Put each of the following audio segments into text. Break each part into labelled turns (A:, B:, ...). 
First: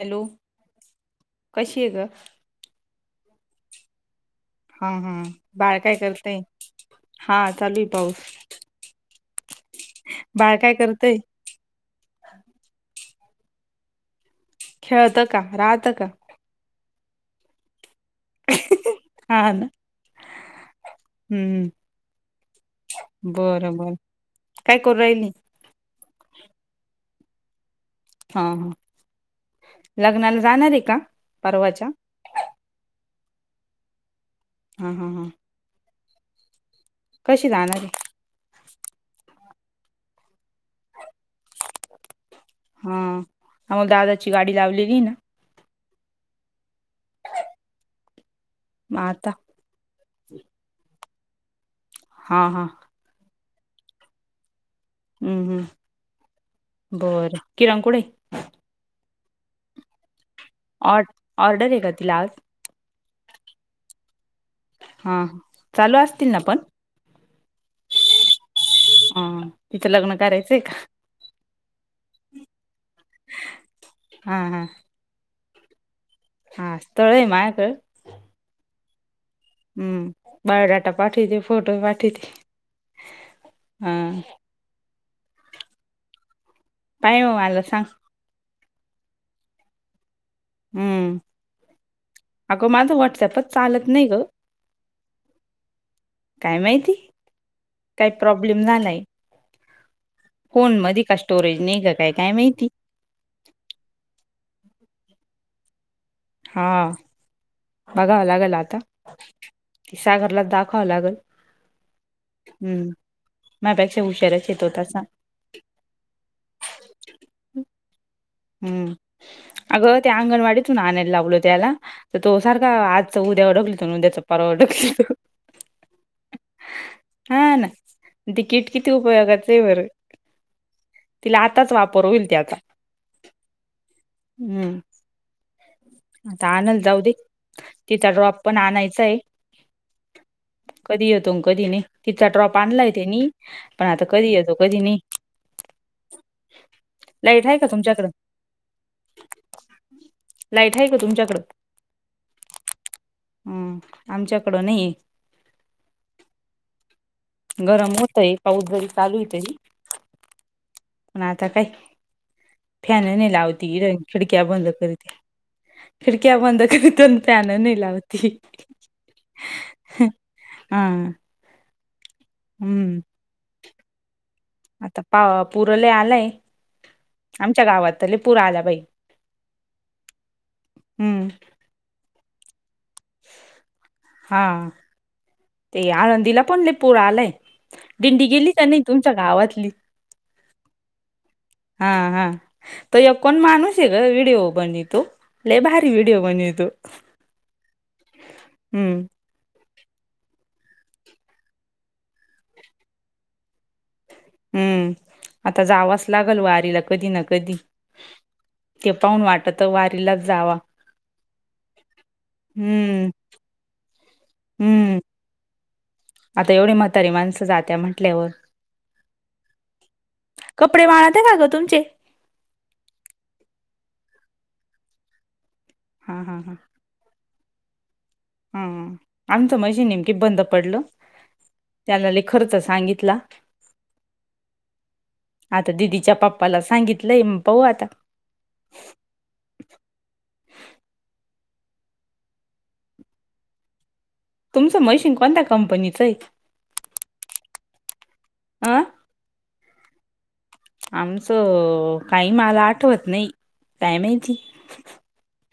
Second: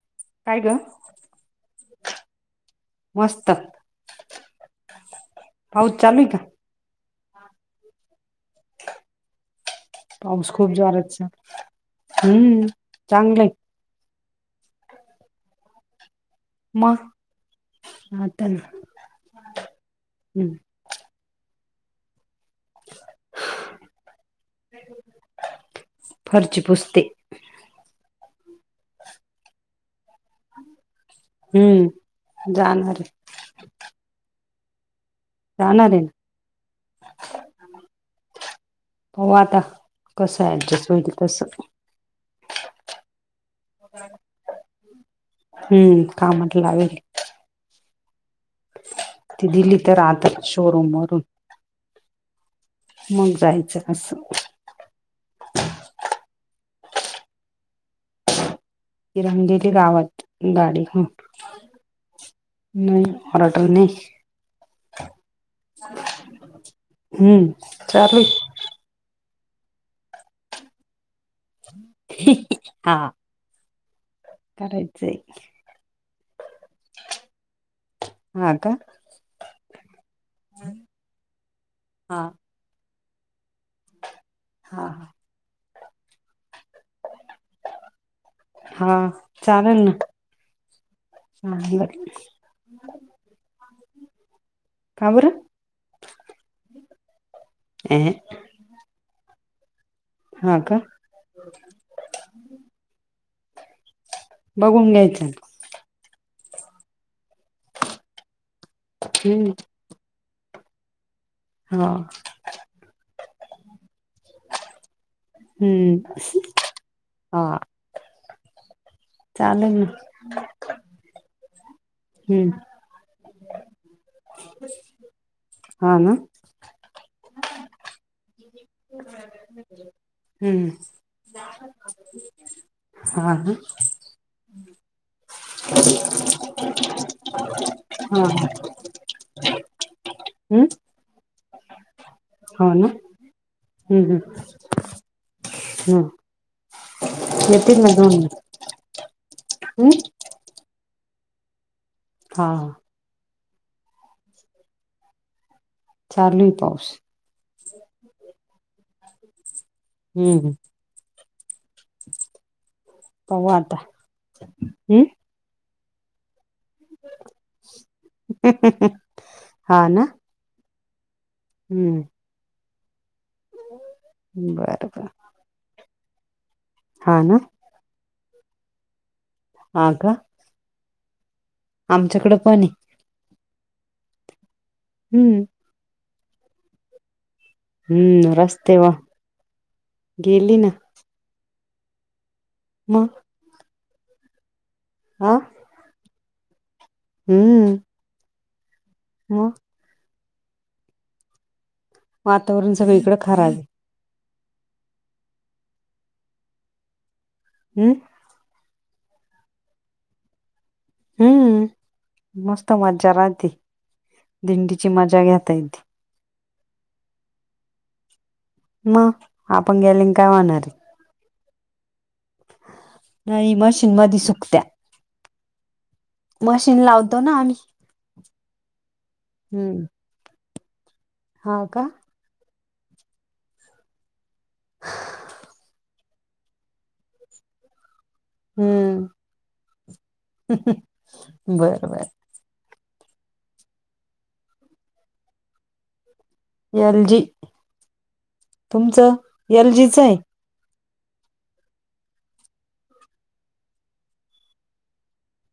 A: Hello
B: काय ग
A: कशी या ग
B: मस्त
A: हा हा बाळ
B: पाऊस
A: काय
B: चालू आहे का
A: करतय हा चालू आहे पाऊस
B: पाऊस
A: बाळ
B: खूप
A: काय
B: जोरात
A: करतय
B: चालू आहे हम्म चांगलं
A: खेळतं का राहतं का
B: मग ह
A: हा ना हम्म बरं बर काय करू राहिल
B: फर्ची पुस्ते
A: हा ह लग्नाला जाणार आहे का परवाच्या
B: हम्म जानवर
A: हा हा हा
B: जाणार आहे ना
A: कशी जाणार ती
B: हो आता कसं ऍडजस्ट होईल तस
A: हा आम्हाला दादाची गाडी लावलेली ना
B: हम्म का म्हटलंवेरे
A: मग आता
B: ती दिली तर आता शोरूमवररून
A: हां हां
B: मग जाहायचं कसं
A: हम् हम् बरं किरांकोळे
B: ति रंगलेली गावात गाडी
A: ऑ
B: ख
A: ऑर्डर आहे का तिला आज
B: नाही हर्टल नाही
A: हा चालू असतील ना पण
B: हम्म चाारली
A: ह तिचं लग्न करायचंय का
B: हा
A: हा हा
B: करायच
A: हा स्तोळे मायकळ
B: हा का
A: हम्म बायोडाटा पाठीवते फोटो
B: हा
A: पाठीवते हा
B: हा हा
A: पाय हो मला सांग
B: हा चालेल ना
A: हम्म
B: हा बर
A: अगं माझं व्हॉट्सअपच चालत नाही ग
B: का बरं.
A: काय माहिती
B: अ
A: काही प्रॉब्लेम झालाय फोन मध का? स्टोरेज नाही का काय काय माहिती
B: बघून घ्यायचं.
A: हा बघावं लागेल आता
B: हम्म
A: क सागरला दाखवावं लागेल.
B: हा
A: हम्म मापेक्षा हुशार्याच येतोतासा.
B: हम्म हा.
A: हम्म
B: चालेल ना
A: अगं त्या अंगणवाडीतून आणायला लावलो त्याला तर तो
B: हम्म
A: सारखा आजच उद्यावर डकली त उद्याचा पारवावर ओडकली त.
B: हा ना
A: हा ना. तिकीट किती उपयोगाच आहे बर
B: हम्म
A: तिला आताच वापर होईल ते आता
B: हा ह.
A: हम्म. आता आणल जाऊ दे तिथं
B: हा
A: ड्रॉप
B: हम्म
A: पण आणायचं आहे. कधी येतो कधी नाही तिचा ड्रॉप
B: हो ना
A: आणलाय ते नि पण
B: हम्म
A: आता
B: हम्म
A: कधी येतो कधी नाही
B: हम्म
A: लाईट आहे का तुमच्याकडं
B: हम्.
A: लाईट आहे का तुमच्याकडें
B: हा.
A: हम आमच्याकडं नाही.
B: चालू पावस
A: गरम होतय पाऊस जरी चालू आहे तरी
B: हम् हम.
A: पण आता काय फॅन नाही
B: पाहू आता
A: लावती खिडक्या बंद
B: हम्म
A: करीते. खिडक्या बंद कर. दोन पॅन नलावती
B: हा ना
A: हा.
B: हम्म.
A: हम्म
B: बर
A: आता
B: बर
A: पा पुरले आलाय.
B: हा ना.
A: च्या गावातले पुूरा आला बाई.
B: आग.
A: हम्म.
B: आमच्याकडे पण आहे.
A: हा.
B: हम्म.
A: ते आळंदीला पण लय पूर आलाय दिंडी
B: हम्म
A: गेली का
B: रस्ते
A: नाही
B: वा
A: तुमच्या गावातली
B: गेली ना.
A: हा हा त
B: मग
A: यकोण मानूस का व्हडीिओ बन तू
B: हा.
A: लई भारी वीडिओ बणेतो.
B: हम्म.
A: हम्म.
B: हा. वातावरण सगळीकडें खराब आहे.
A: हम्म आता जावच लागेल वारीला कधी ना कधी
B: हम्म.
A: ते पाहून वाटत वारीलाच जावा.
B: हम्म मस्त मज्जा
A: हम्म
B: राहते दिंडीची
A: हम्म
B: मज्जा घेता येते.
A: आता एवढी म्हातारी माणसं जाते म्हटल्यावर
B: मग आपण गेले न काय होणार
A: कपडे वाळत आहे का ग तुमचे?
B: नाहीई मशीन मध सुकत्या.
A: हा हा हा
B: मशीन लावतो ना आम्ही.
A: हा आमचं
B: हम्म
A: म्हजे नेमकीे बंद पडलं
B: हा का
A: त्याला खर्च सांगितला. आता दिदीच्या पाप्पाला सांगितलंय मग पाहू आता.
B: हम्म बर बर.
A: तुमचं मशीन कोणत्या कंपनीचं आहे.
B: एल जी
A: अ
B: तुमचं एल जीचं आहे.
A: आमचं काही मला आठवत नाही काय माहित.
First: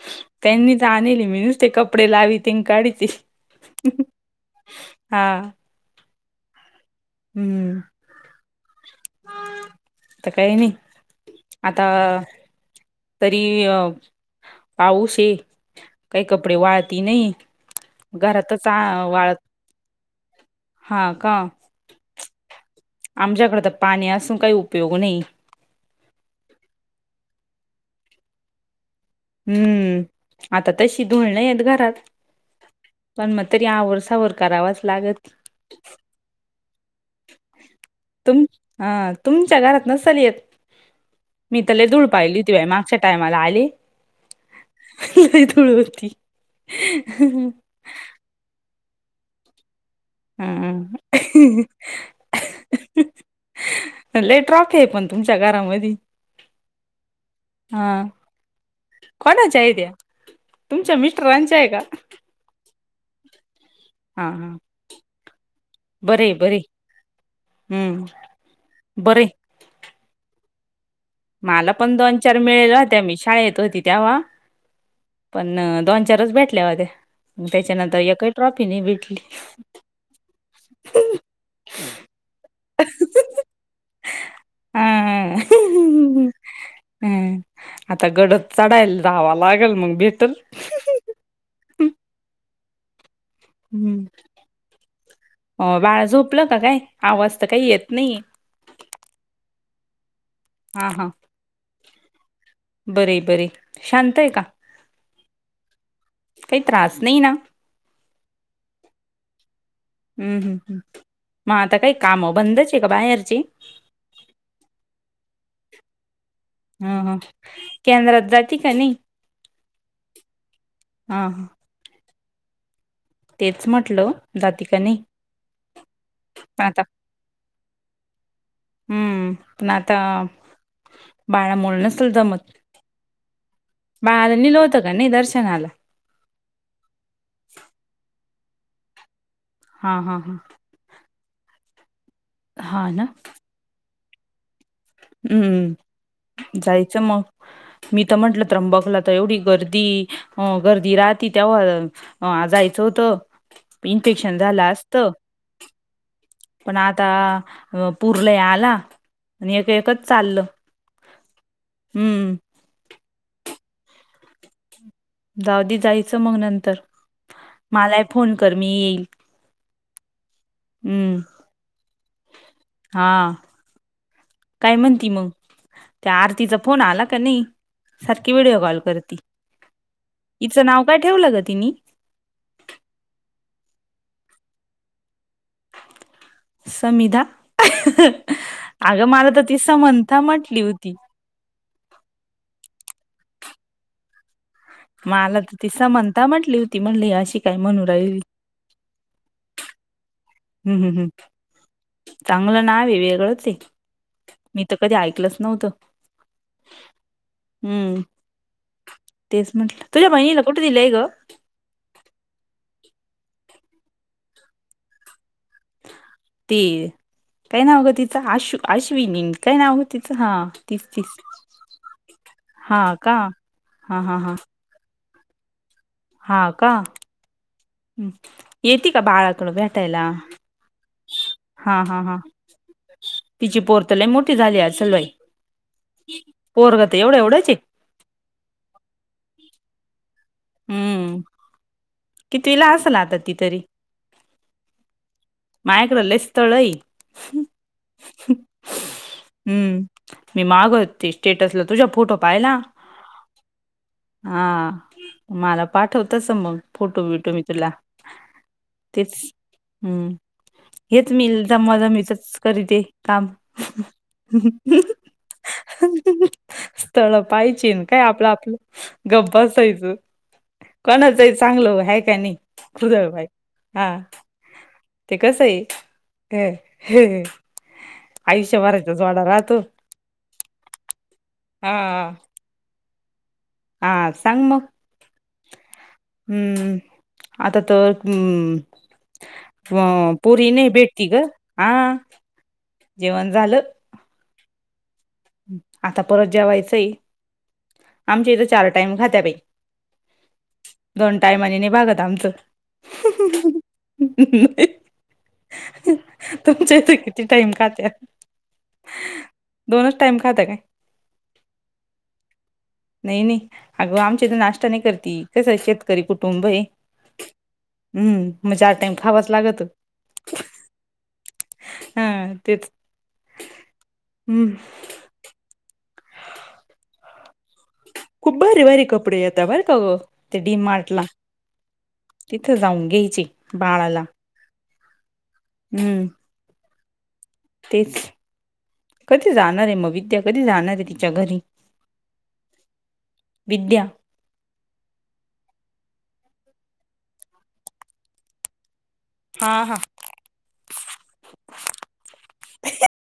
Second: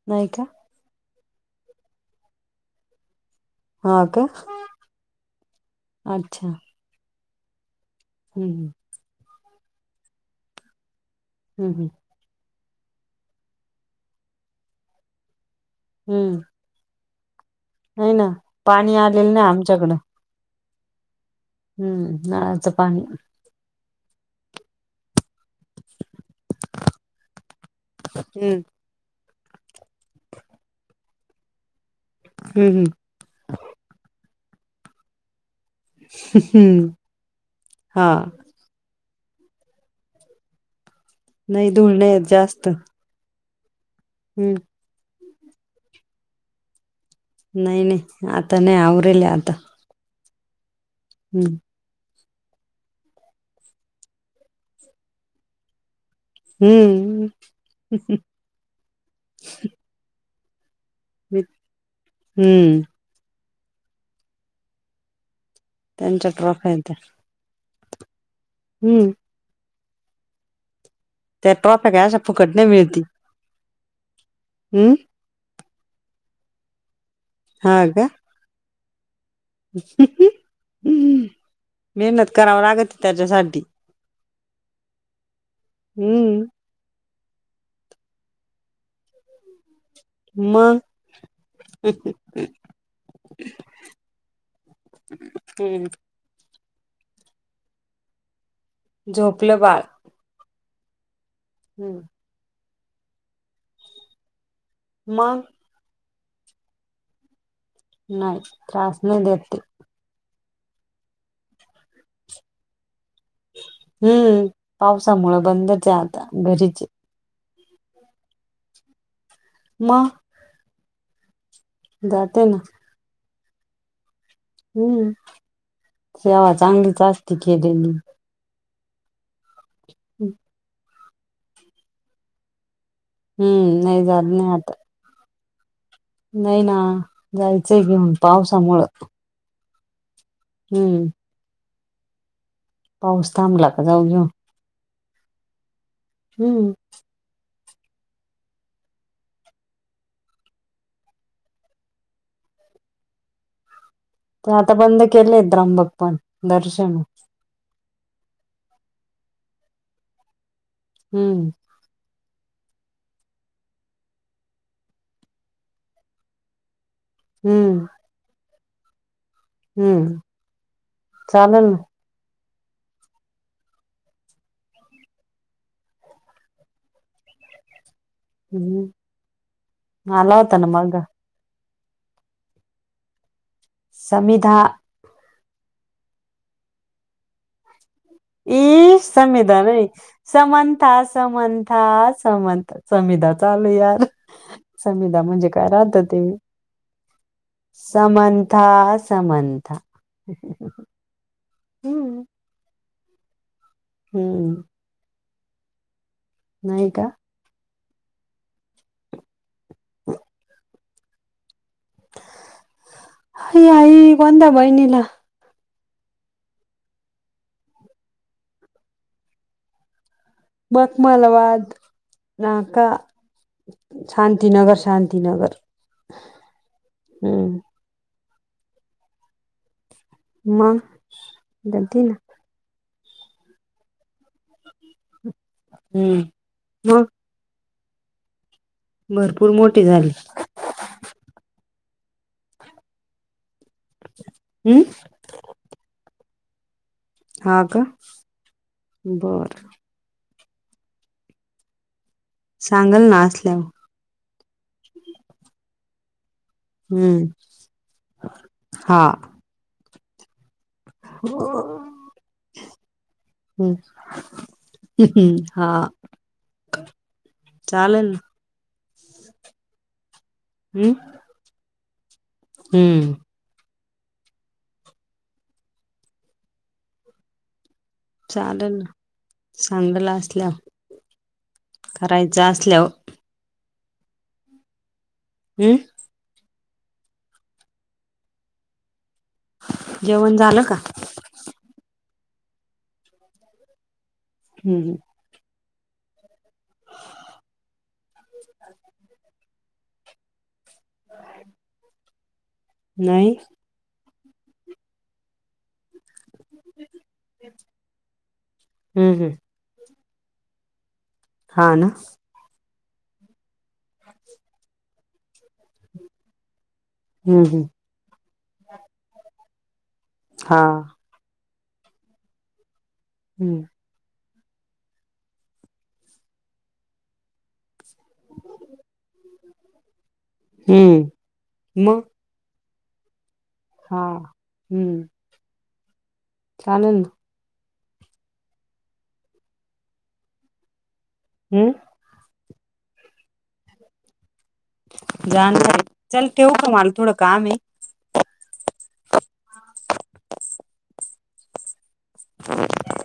B: नाहीय का.
A: त्यांनी तर आणली मी नुस ते कपडे लावी ते काढती.
B: हा का अच्छा! !
A: हम्म.
B: हम् ह.
A: तर काही नाही आता.
B: हम्म
A: तरी पाऊस आहे काय
B: हम्म
A: कपडे वाळती नाहीय.
B: नाही ना
A: घरातच
B: पाणी आलेलं
A: वाळत.
B: ना आमच्याकडं
A: हा का.
B: हम्म नळाचा पाणी.
A: आच्याकडे तर पाणी असून काही उपयोग नाही.
B: हम्म
A: हम्म आता तशी धुळणे आहेत घरात.
B: हम् हम
A: पण मग तरी या वर्सावर करावाच लागत.
B: हा.
A: ह तुमच्या घरात नस ल य मी
B: नाही
A: त्याले ूळ
B: धुळणे
A: पाहिली दिवाय
B: जास्त
A: मागच्या- टायमाला आली.
B: हम्म
A: थोडी होती.
B: नाही नाही आता नाही आवरेल आता.
A: हा.
B: हम्म
A: लेट्रॉफ आहे पण तुमच्या घरामध्येध
B: हम्म
A: हा कोणाच्या आहे त्या्या तुमच्या मि
B: मी
A: स्टरांची आहे का
B: हम्म
A: हा हा. बर
B: त्यांच्या
A: बरी
B: ट्रॉफ्या आहेत त्या हम्म
A: बर.
B: त्या
A: मला
B: ट्रॉफ्या
A: पण
B: काय
A: दोन
B: अशा
A: चार
B: फुकट नाही
A: मिळेल्या होत्या मी शाळा येत होती तेव्हा.
B: हम
A: पण दोन चारच भेटल्या होत्या त्याच्यानंतर एक काही ट्रॉफी नाही भेटली.
B: ह मेहनत कराव लागत त्याच्यासाठी.
A: हा
B: हम्म
A: हम आता गडद चढायला रावा लागेल मग भेट
B: मग.
A: हम्म हो
B: हम्म
A: बाळा झोपलं का काय आवाज तर काही येत नाही.
B: झोपलं बाळ.
A: ह हां.
B: हम्म
A: बर बर शांत आहे का?
B: मग.
A: काही त्रास नाही ना.
B: नाही त्रास नाही देते.
A: हम् हम् मग आता काही काम बंदच आहे का बाहेरचे.
B: हम्म पावसामु बंदच आहे आता घरीच.
A: ह ह केंद्रात जाते का नाही.
B: म
A: हां.
B: जात ना.
A: तेच म्हटलं. जाती का नाही?
B: हम्म सेवा
A: पण आता
B: चांगलीच असती केलेली मी.
A: हम्म पण आता बाळामोल नसल जमत.
B: हम्म. नाही जात
A: बाळाला
B: नाही
A: निलं
B: आता
A: होतं का नाही दर्शनाला.
B: नाही ना जायचंय घेऊन पावसामुळ.
A: हा हा हा.
B: हम्म.
A: हा
B: पाऊसथांबला का जाऊ घेऊ.
A: हम्मम्
B: हम्म
A: जायचं मग. मी तर म्हंटलं त्र्यंबकला तर एवढी गर्दी अ गर्दी राहती तेव्हा. ह जायचं होतं इन्फेक्शन झालं असत.
B: पाहिले त्रंबक पण.
A: पण
B: दर्शन
A: आता अ पुरलंय आला आणि एक एकच चाललं.
B: हम्म.
A: हम्म. जाऊधी जायचं मग नंतर
B: हम्म
A: मला फोन कर मी येईल.
B: हम्म.
A: हम्म
B: चालेल ना
A: हा. काय म्हणती मग त्या आरतीचा फोन आला का नाही. सारखी व्हिडओ कॉल
B: हम्म
A: करती
B: आला
A: तिच
B: होता ना
A: नाव
B: मग
A: काय ठेवलं ग तिनी.
B: संमिधा.
A: समिधा.
B: इ
A: अगं मला तर ती
B: संविधान
A: समंथा म्हटली
B: समता
A: होती
B: आस. समंथा समंथ समीदा चालू यार. समिदा
A: मला
B: म्हणजे
A: तर
B: काय
A: ती
B: राहत ते
A: समंथा
B: म
A: म्हटली होती म्हणली अशी काय म्हणू राहिली
B: समान. था समंत.
A: हम् हम् हम्
B: हम्म
A: चांगलं नाव आहे वेगळं ते
B: हम्म
A: मी तर. कधी ऐकलंच नव्हतं.
B: नाय का.
A: हम्म तेच म्हंटलं तुझ्या बहिणीला कुठे दिलंय ग.
B: आई आई कोंद बैनीला.
A: ते काय नावगं तिचं आश् आश्विनी काय नावगं तिचं हा. तीच तीच
B: मकमालाबाद
A: हा
B: नाका
A: का हा हा हा
B: शांतीनगर शांती. दिनगर.
A: हा का येते का बाळाकड भेटायला.
B: मग
A: हा हा
B: गलती ना
A: हा तिची पोरतलय मोठी झाली अस्सल बाई.
B: हम्म
A: पोरगत
B: मग
A: एवढ्या एवढ्याचे.
B: भरपूर मोठे झाली.
A: हम्म कितीला असल आता ति तरी.
B: हम्.
A: मायकडले स्थळेई हाय.
B: हा का बर.
A: हम्म मी मागच ते स्टेटसला तुझ्या फोटो पाहायला.
B: सांगलं ना असल्यावर
A: हा मला पाठव तस मग. फोटो
B: हम्म
A: बिटो मी तुला
B: हा
A: तेच हम्म. हेच मी जमवाजमीवीच करीते काम.
B: ह ह हमम.
A: स्थळ पाहिचीन काय
B: चालेल ना
A: आपलं आपलं. गप्प बसायच
B: हम्म
A: कोणाचय चांगलं हाय काय नाही
B: हम्म
A: हा ते कस ये ह
B: चालल ना चांगलं असल्यावर
A: हा
B: करायच असल्यावर.
A: हा सांग मग.
B: हम्म.
A: हम्म आता तर हम. अ
B: जेवण
A: पोरी
B: झालं
A: नाही
B: का
A: देखती ग हा जेवण झालं.
B: हम् हम.
A: आता परत जेवायचं आहे आमच्या इथे चार टाइम खात्यात ये. दोन टायमाने नाही भागत आमचं.
B: नाही
A: तुमच्या इथ किती टाइम खात्यात.
B: हम् हम.
A: दोनच टाइम खात काय?
B: हा ना.
A: नाही नाही अगं आमची इथ नाश्ता नाही करती कस शेतकरी कुटुंब ये.
B: हम् हम.
A: हम्म मग चार टाइम खावाच लागत.
B: हा.
A: हा तेच.
B: हम्म.
A: हम्म. खूप भारी भारी कपडे येतात हाय काव्ह ते डी मार्टला.
B: हम्म मग
A: तिथं जाऊन घ्यायची.
B: हा हम्म.
A: हम्म.
B: चालल ना.
A: तेच कधी जाणार आहे म विद्या कधी जाणार आहे तिच्या घरी?
B: हो.
A: विद्या.
B: जाणार ये चल ठेवू का मला थोडं काम ये.
A: हा हा.
B: [inaudible]